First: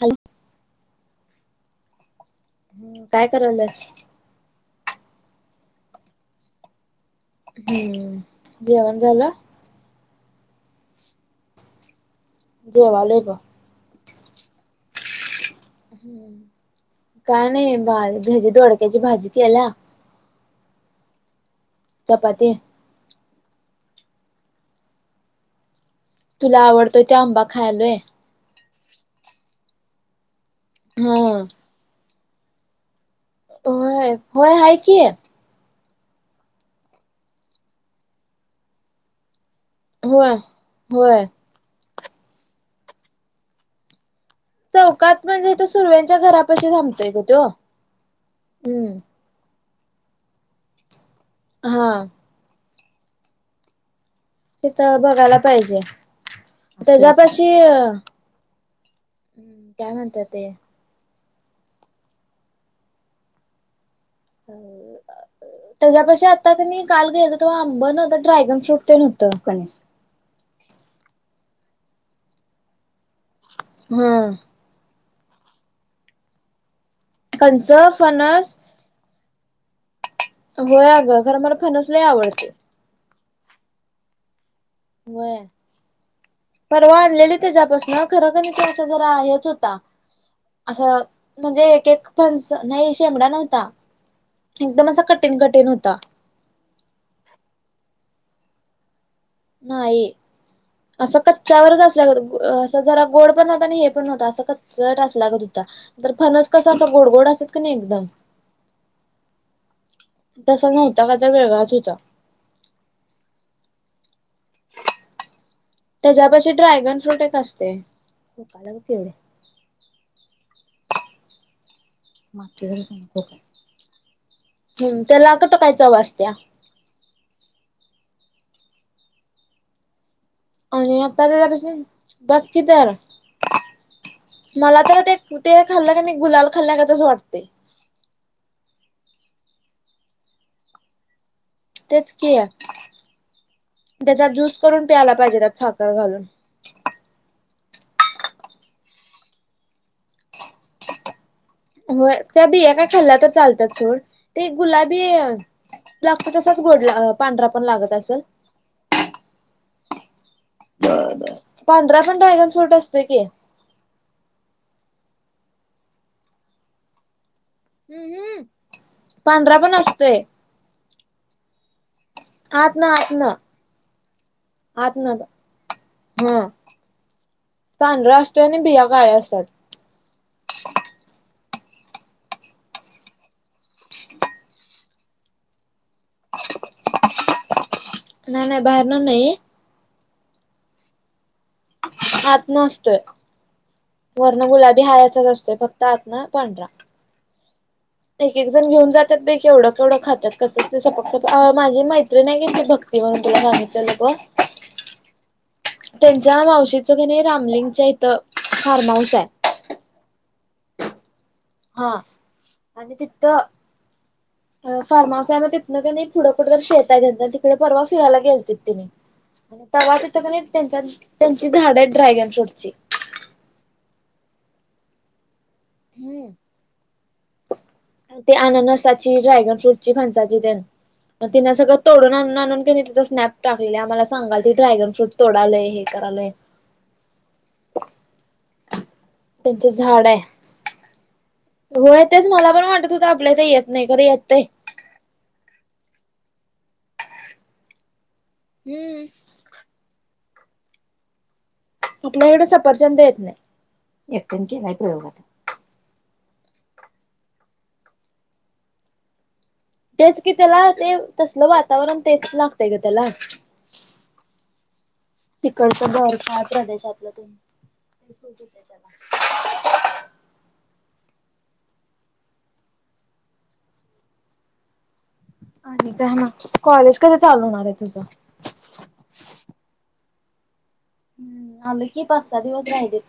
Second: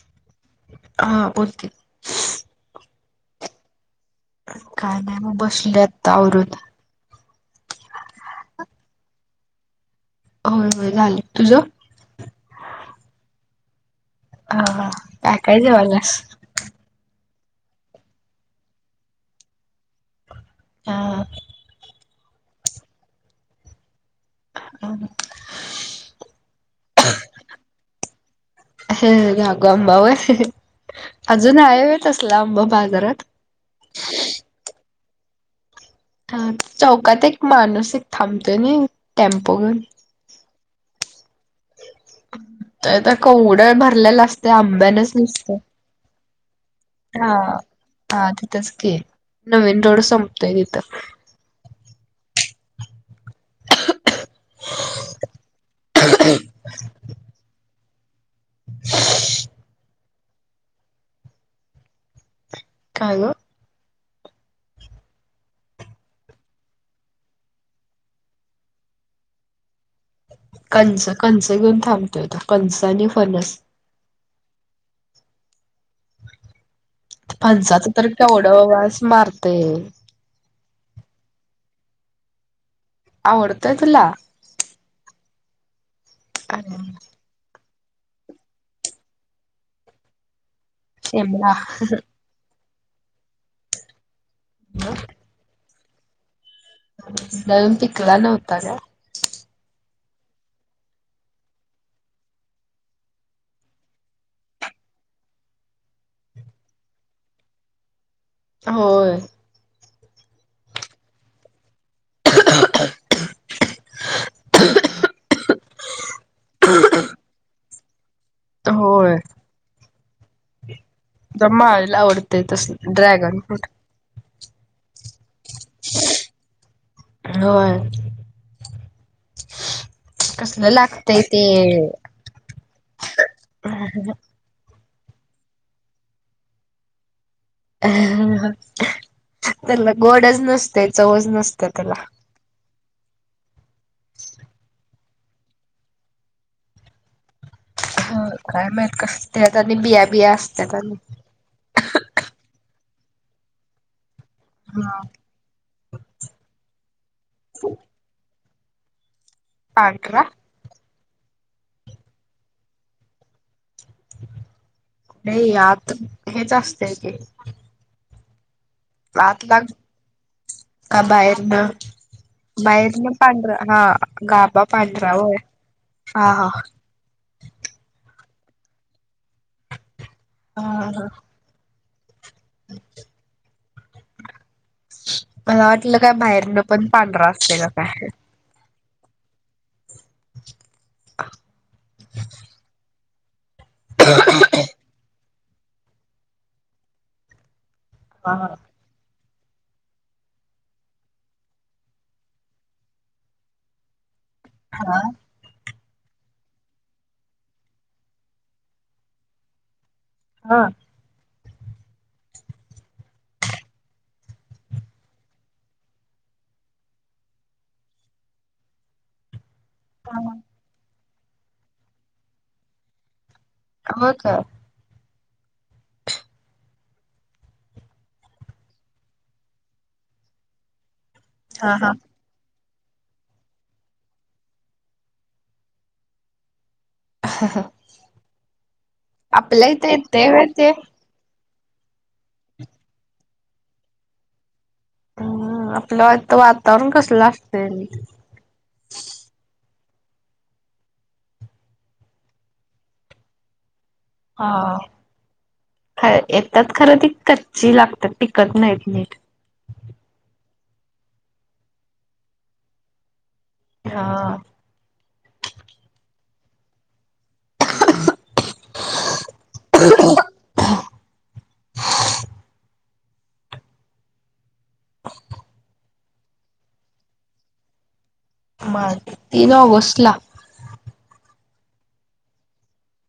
Hello. हा बोलते. हू काय करायल्यास? काय नाही मग बसलोय आता आवरून. हूम्म जेवण झालं? होय होय झाल. तुझं? जेवालोय ब. ह हा. त्याकाळी जात ह् काय नाही बाज दोडक्याची भाजी केल्या. हां हा. चपाती दाखव ना. तुला आवडतोय ते आंबा खायालोय. हे राघू आंबा व्हय, हम्म अजून हाये व्हय आसला आंबा बाजारात. होय, होय हाय की. हा चौकात एक माणूस एक थांबतोय नी टेम्पो घेऊन होय होय. त्यात कवड्या भरलेला अस चौकात म्हणजे तो सुर्व्यांच्या घरापशी थांब हा हा तिथंच की, नवीन रोड संपतोय तिथं. हा. तिथं बघायला पाहिजे. तेज्यापाशी हुं. काय म्हणत्यात ते. काय ग? अ [unintelligible] त्याच्यापाशी आता कनी काल गेलो, तेव्हा आंब नव्हतं ड्रॅगन फ्रूट तेन होतं. कणीस कणसं कणसं घेऊन थांबतोय तो. कणसं आणि फणस. हुं. कंच फणसाचं तरी फणस केवढं वास मारतय. होय अगं, खर मला फणस लय आवडतय. आवडत्यात तुला? होय, परवा शेमला आणलेली त्याच्यापासनं खर कनी ते असा जरा हेच होता, असा म्हणजे एक एक फणसं नाही शेंमडा नव्हता. एकदम असा कठीण कठीण होता. तो अजुन पिकला नव्हता काय? नाही. असं कच्च्यावरचं असल्यागत, असं जरा गोड पण नव्हता आणि हे पण नव्हतं असं कच् चट अस लागतं हुता तर फणस कसं असं गोड गोड असत्यात कनी एकदम. होय. तसा नव्हता कायतर वेगळाच हुता. [inaudible] त्याज्यापशी ड्रॅगन फ्रूट एक असतंय. दमाय हम्म, त्याला कुठं काय चव असतिया? होय. [inaudible] कसलं आणि लागतय आता ते त्याच्यापासून बग की तर. मला तर ते ते खाल्लं क नाय गुलाल खाल्ल्यागतच वाटतंय. त्यांना गोडच नसतयं चवच नस तेच कि त्याचा ज्यूस करून प्यायला पाहिजे त्यात साखर घालून. हा काय माहीत कसं त्यात आणि बिया बिया असत्यात आणि. व्हय त्या बिया काय खाल्ल्या तर चालत्यात सोड. ते गुलाबी लागतो तसाच गोड पांढरा पण लागत असंल. पांढरा? पांढरा पण ड्रॅगन फ्रूट असतोय की. नाय यात हेच असतंय ते. [unintelligible] पांढरा आतला पण असतोय का बाहेरनं? आत ना बाहेर आत न ना पांढरा हा गाभा आत पांढरा ना होय हा हा. पांढरा असतोय आणि बिया काळ्या असतात. हां हा. मला वाटलं काय बाहेरनं पण पांढरा असतय का काय. नाय नाय बाहेरन नाय. [inaudible] आतंन असतोय वरनं गुलाबी हाय असायचं असतोय, फ आतन पांढरा. हा एक एकजण घेऊन जात त्यात बाय केवढं केवढं खात्यात कसं ते सपाक सपाक, माझी मैत्रीन आय क नी ती भक्ती म्हणुन तुला सांगितलं [unintelligible] हा. त्यांच्या मावशीचं का नाई रामलिंगच्या इथं फार्महाऊस आय. हा. हा, आणि तिथं फार्म हाऊस आय म तीथनं क नाय पुढं कुठं तरी शेत आय त्यांच तिकडे परवा फिरायला गेलतेत तेनी. तवा तीथं क हा. नी त्यांच्या त्यांची झाडं हायत ड्रॅगन फ्रूटची. हो का. हम्म. ते अननसाची, ड्रॅगन फ्रूट ची फणसाची तेन. म तिंनं हा सगळं हा. तोडून आणून आणून तिचा स्नॅप टाकलेले आम्हाला सांगालती ड्रॅगन फ्रूट तोडालय हे करालोय. त्यांचं आपल्या हित झाड आहे. येतंय होय ते? होय तेच मला पण वाटत हुत आपल्या इथ येत नाय खर येतय. हम आपल्याइथ वातावरण कसलं असतय. हम्म आपल्या इकडं सफरचंद येत नाय, येतील की नाय काय कळना. ह येतात खरं ती कच्ची लागतात टिकत नाहीत नीट. तेच कि त्याला ते तसलं वातावरण तेच लागतय ग त्याला. हा तिकडचं बर्फाळ प्रदेशातलं हाय ते. [inaudible] [unintelligible] [inaudible] अनी काय म कॉलेज कधी चालु होणाराय तुझं? माझं तीन ऑगस्टला. थांब की पाच सहा दिवस राहिलेत.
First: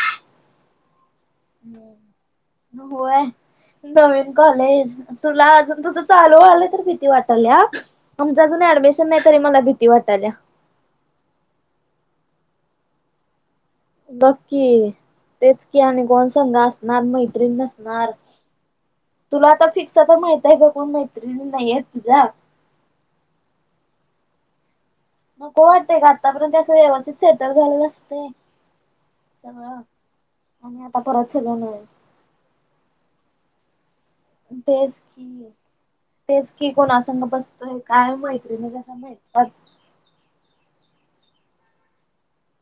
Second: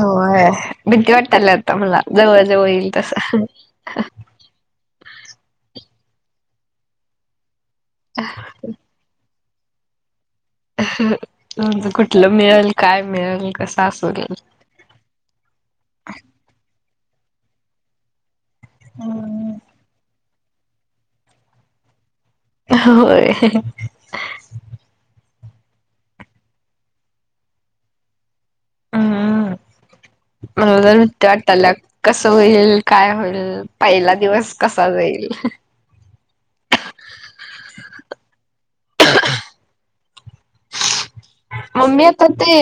होय भीती वाटत्याय लय आता मला जवळ जवळ येईल तसं. काॅलेज तुला अजुन तुझं चालु व्हायलय तर भीती वाटायल्या आमचं अजुन ऍडमीश्- नाही तरी मला भीती वाटायल्या. ह, ह म्हंजे कुठलं मिळंल काय मिळंल कसं असंल? हम तेच कि आणि कोन संग असणार मैत्रीण नसणार. तुला आता फिक्स तर माहिताय गं का कोण मैत्रिणी नाईयेत तुझ्या. होय मग को वाटतय का आत्तापर्यंत असं व्यवस्थित सेटल झालेलं असते. हम्म. सगळं आणि आता परत सगळं नवीन. कस होईल काय होईल पहिला दिवस कसा तेच जाईल. की तेच की कोणा संंग बसतोय काय मैत्रीणीं कश्या भेटतात? [inaudible] मम्मी आता ते.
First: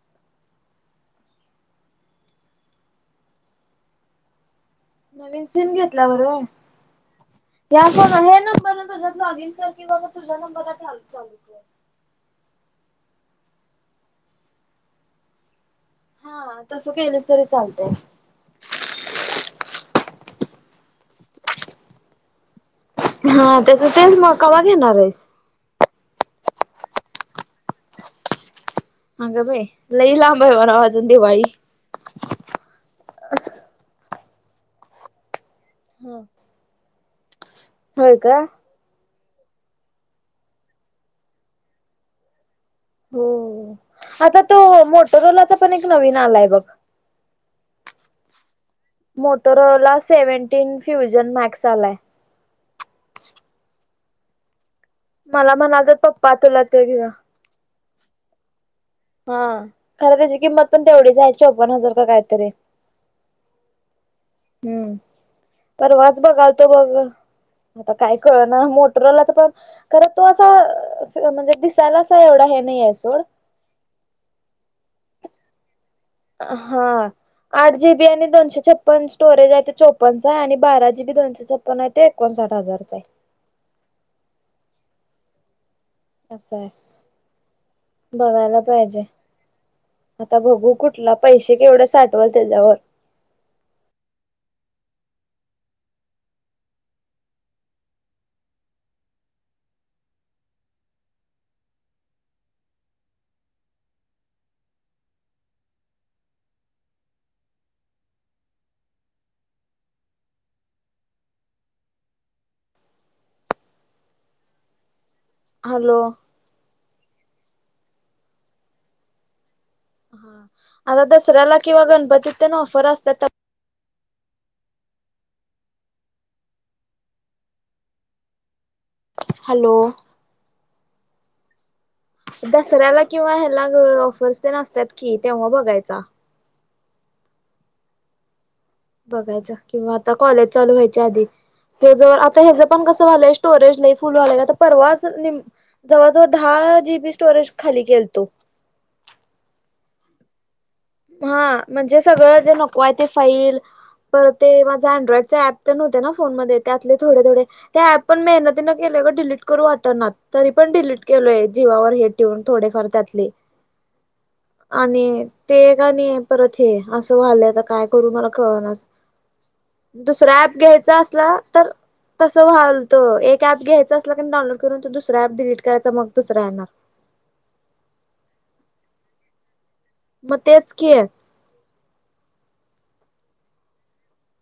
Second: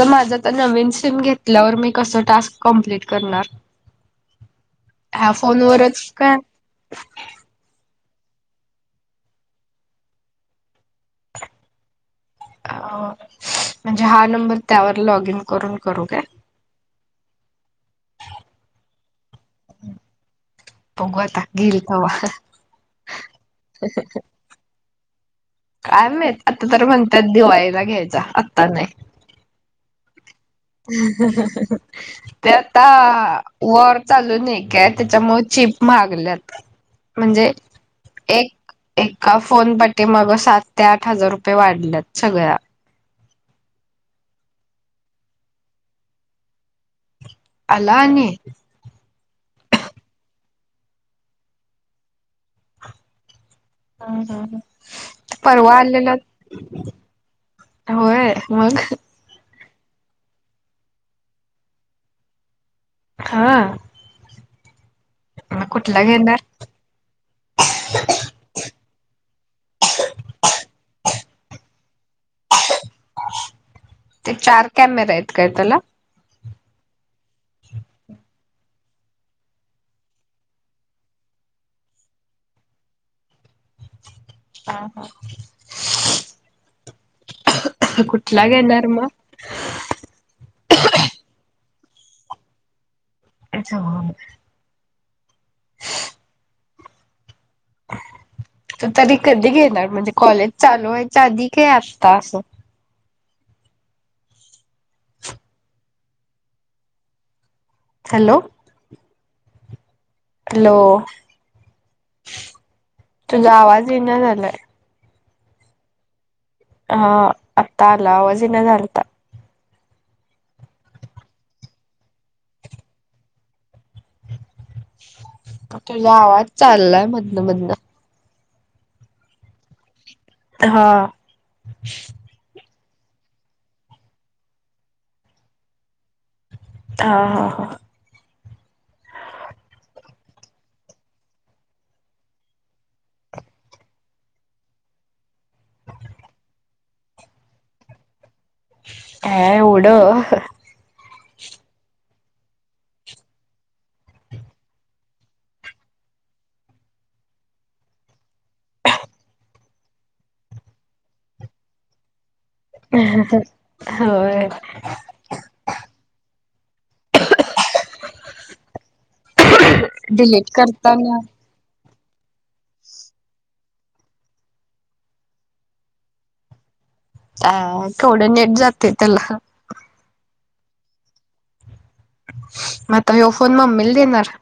ज माझं त नवीन सीम घेतल्यावर मी कसं टास्क कंप्लीट करणार. ह्या नवीन सीम फोनवरच घेतल्यावर काय व्हय. या फोणवर व्हय नबर तुझच लॉगिन कर कि बाबा तुझ्या नंबरला टास्क चालू कर. म्हणजे हा नंबर त्यावर लॉग इन करून करू काय. हा तसं केलंस तरी चालतंय. बगु आता घेईल तव्हा. हा त्याच तेच मग कवा घेणार आहेस? काय माहित आता तर म्हणतात दिवाळीला घ्यायचा आत्ता नाही. अग बाई लई लांब हाय म्हणावं अजून दिवाळी. [inaudible] ते आता वॉर चालूू नाही काय त्यांच्यामुळे चिप हा. महागल्यात. म्हणजे होय का? एक एका फोन पाठीमागे सात ते आठ हजार रुपये वाढल्यात सगळ्या. हो आता तो मोटरोओलाचा पण एक नवीन आलाय बघ. आला आनी. मोटोरोला सेव्हन्टीन फ्युजन मार्क्स आलाय. हं हं‌ ते मला पर्वा म्हणालत आलेला पप्पा तुला तो घेऊया. होय मग. खरं त्याची किंमत पण तेवढीच हाय चोपण हजार का काय तरी. हा हम्म मग कुठला परवाच घेणार बघालतो बघ आता काय कळना मोटरवाल्याच पण खर तो असा म्हणजे दिसायला अस एवढा हे नाही आहे सोड ते चार कॅमेरे आहेत का त्याला हा आठ जीबी आणि दोनशे छप पण स्टोरेज आहे ते चोपनचा आहे आणि बारा जी बी दोनशे छप्पन आहे ते एकोणसाठ हजारचा आहे हा, हा असंय कुठला बघायला घेणार पाहिजे मग आता बघू कुठला पैसे केवढे साठवल त्याज्यावर अच्छा तरी कधी घेणार म्हणजे कॉलेज चालू व्हायच आधी का आता असं हॅलो हॅलो तुझा आवाज ईना झालाय हॅलो हा आता आला आवाज इना झालता आता‌ दसर्याला किंवा गनपतीत तेन ऑफर असतात तर तुझा आवाज चाललाय मधन, मधनं हॅलो हा दसऱ्याला किंवा ह्याला ग ऑफर्स तेन असत्यात कि तेव्हा बघायचा हां, हां, हां बघायच किंवा आता कॉलेज चालू व्हायच्या आधी ह्याज आता ह्याच पण कसं व्हायलय स्टोरेज नाही फुल व्हायलय का आता परवाच निम जवळ, जवळ दहा जीबी स्टोरेज खाली केल तो हा एवढं हा म्हणजे सगळं जे नको आहे ते फाईल तर ते माझा अँड्रॉइडच्या ऍप तर नव्हते ना फोन मध्ये त्यातले थोडे, थोडे त्या ऍप पण मेहनतीन केलेय डिलीट करू वाटतणार तरी पण डिलीट केलोय जीवावर हे ऊन थोडेफार त्यातले होय. आणि ते एक आणि परत हे असं व्हायलय आता काय करू मला कळणाच दुसरा डिलीट ॲप घ्यायचा करताना असला तर तस व्हालतं एक ऍप घ्यायचं असलं की डाउनलोड करून तर दुसरा ऍप डिलीट करायचा मग दुसरा येणार अ केवढ नेट जातय त्याला मग तेच की म आता ह्यो फोन मम्मीला देणार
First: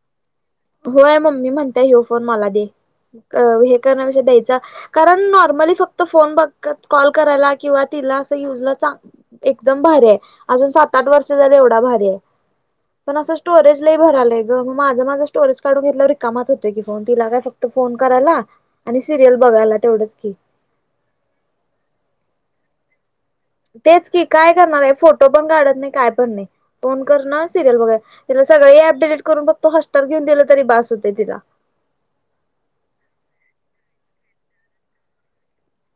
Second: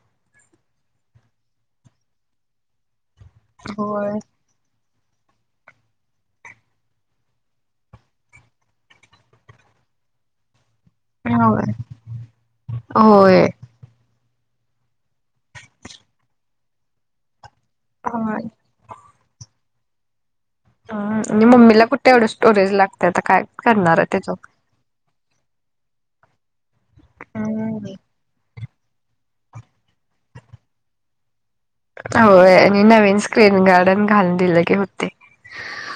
होय मम्मी म्हणताय हे फोन मला दे अ हे होय. करण्यापेक्षा द्यायचा कारण नॉर्मली फक्त फोन बघत कॉल करायला किंवा तिला असं युजला चांग एकदम भारी आहे अजून सात आठ वर्ष झाली होय एवढा भारी आहे पण असं होय. स्टोरेज ला भरलंय ग म माझं, माझं स्टोरज काढून घेतल्यावर रीकामाच होतय की फोन तिला काय फक्त फोन करायला होय. आणि सिरियल बघायला तेवढंच की हा मम्मीला कुठ एवढं स्टोरेज लागतय आता काय करणार आहे तेच की त्याचं. काय करणार आहे फोटो पण काढत नाही काय पण नाही फोन करणार सिरियल हम्म. वगैरे तिला सगळे अप डिलेट करून फक्त होस्टर घेऊन दिल तरी बस होतय तिला होयं आणि नवीन स्क्रीन गार्डन घालूंन दिलेले होते.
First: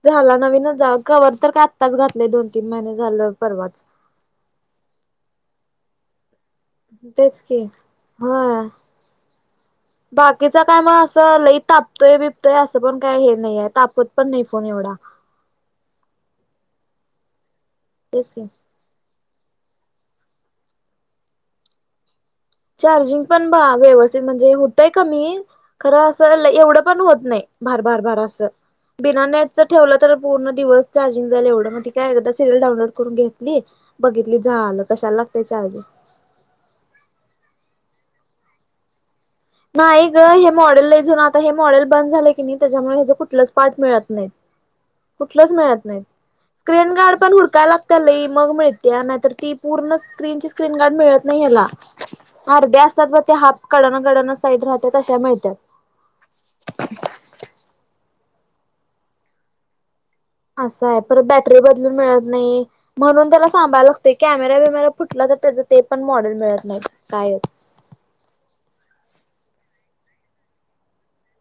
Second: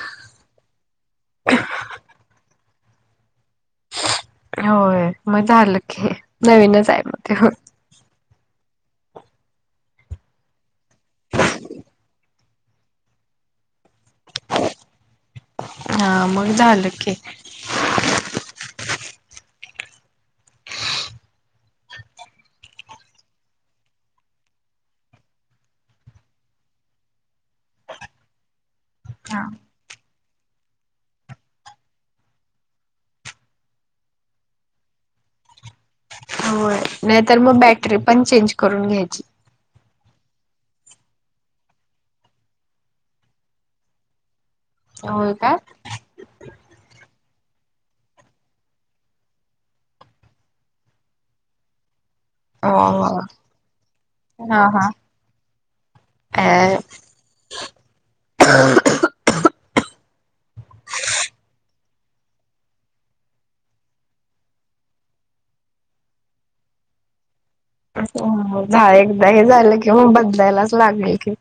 झालां नवीनचं जां कंवर तरं कां आत्ताचं घातलंय दोन तीनं महिने झालं परवाचं. होयं मं झालं की. नवीनच आहे मग ते तेचं कि हा हां बाकीचां कायं मंग असं लई तापतोय बिबतोय असं पणं कायं हे नाहीं आहे तापतं पणं नाहीं फोन एवढां. हां मंग झालं की. तेसं. चार्जिंग पणं बां व्यवस्थित म्हणजे होतंय कमी खरं असं एवढं पणं होतं नाहीं भार भार बारं असं बिनां हा. नेटचं ठेवलं तरं पूर्ण दिवसं चार्जिंग झाले एवढं मंग कायं एकदां सरंयल डाऊनलोड करूंन घेतली. बघितली झालं कशांला लागते चार्जे होयं नाहींतरं मंग बॅटरी पणं चेंज करूंन घ्यायची. नाहीं गं हे मॉडेल नाहीं जूणं आंता हे मॉडेल बंद झालं की नाहीं त्यांच्यामुळे हेचं कुठलंचं पांठ मिळतं नाहीं. होय काय? कुठलंचं मिळतं नाहींत. स्क्रीन गार्ड पणं हुडकांयला लागतं लई मंग मिळते नाहींतरं ती पूर्ण स्क्रीन स्क्रीन गार्ड मिळतं नाहीं यांला. हो अर्ध्या असतांत बं हो. ते हांफ कडणं गडणं हा हा साईडमध्यें तशायां अ मिळतांत असं आहे परंत बॅटरी बदलूंन मिळतं नाहीं. म्हणूंन त्यांला सांभायला लागते कॅमेरा वेमेरा फुटलां तरं त्याचं ते पणं मॉडेल मिळतं नाहीं कायं चं. झालं एकदां हे झालं कि मं बदलांयलाचं लागलं की.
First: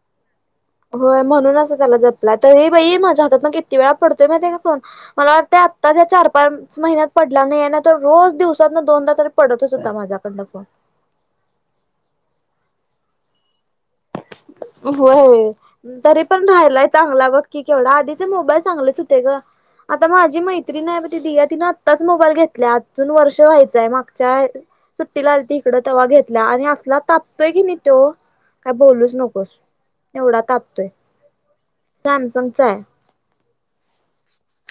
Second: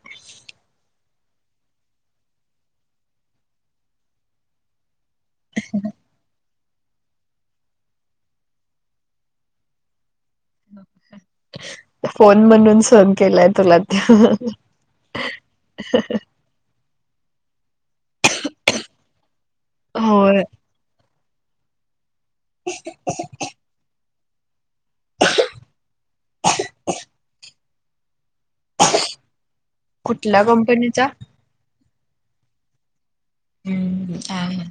होयं म्हणूंन असं त्यांला जपलांय तरी बाई माझ्यां हातांतून नां किती वेळां पडतोय मं त्यां फोन. मलां वाटतते आत्तांच्या चार पांच महिन्यांत पडलां नाहीं आहे नां तरं रोज दिवसांत न दोनदा तरी पडतचं होतां माझ्याकडं नं फोन फोन म्हणूंन सहन केलांय तुलां त्यां होयं तरी पणं राहिलाय चांगला बघकी केवढा आधीचे मोबाईल चांगलेच होते गं आंता माझी होय माहिती त्री नाहीघं ती दियां तिनं आत्ताचं मोबाईल घेतल्यां अं अजूंन वर्ष व्हायचंय मागं. सुट्टी लागं आली ते इकडं तवां घेतल्यां आणि असलां तापतोय की नाहीं तो कायं बोलूं.. नकोस एवढां कुठल्या तापतोय कंपनीचा सॅमसंगचा आहे. हम्मं हां.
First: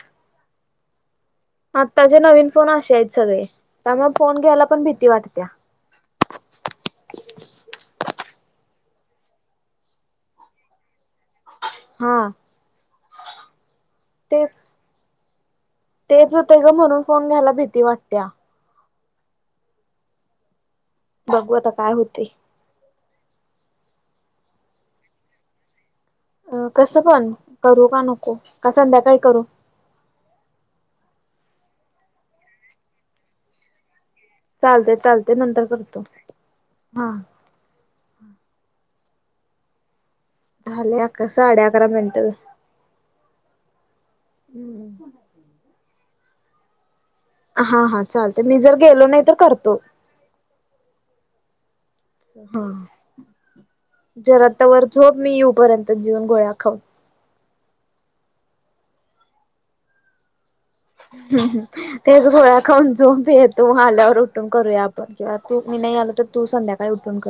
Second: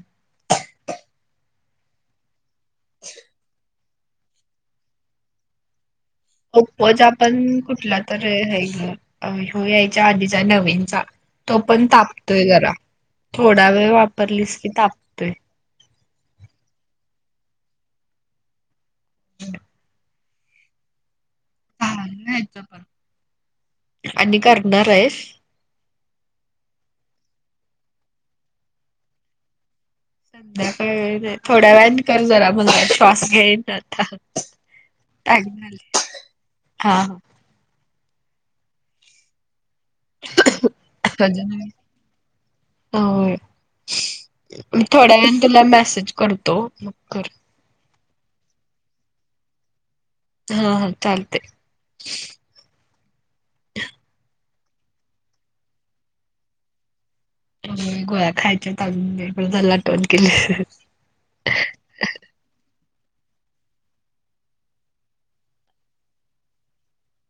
आत्तांचे नवीन फोन असे आहेतं सगळें त्यामुळें फोन घ्यायला पणं भीती वाटतेंया.. ! ओप्पोचा पणं कुठंला तरं हे हो यायच्यां आधीचा नवीनचां. तो पणं हा तापतोय जरां थोंडा वेळं वापरलीस की तापो तेचं होते गं म्हणूंन फोन घ्यायला भीती वाटतेया. हम्मं बघूं आंता कायं होते. आणि करणारं आहेस. अं कसं पणं करूं कां नको कां संध्याकांळी करूं संध्याकाळी थोड्यां वेने करं जरां मणंगा श्वास घेईन आंता चालते चालते नंतर करतो हा हां झाले अंक साडे अकरा मिनिटं हो मी थोड्यां वेळां ने तुलां मेसेज करतो हां हां चालतं मी जरं गेलो नाहीं तरं करतो हां कायं तरी हं जरां तंवर झोप मी येऊपर्यंत जीऊन गोळ्यां खाऊंन मी गोळ्या खायचे ताई, ते पण [unintelligible] केले. तेच गोळ्या खाऊन झोप बी येतो, आल्यावर उठून करूया आपण किंवा तू, मी नाई आलो तर तू संध्याकाळी उठून कर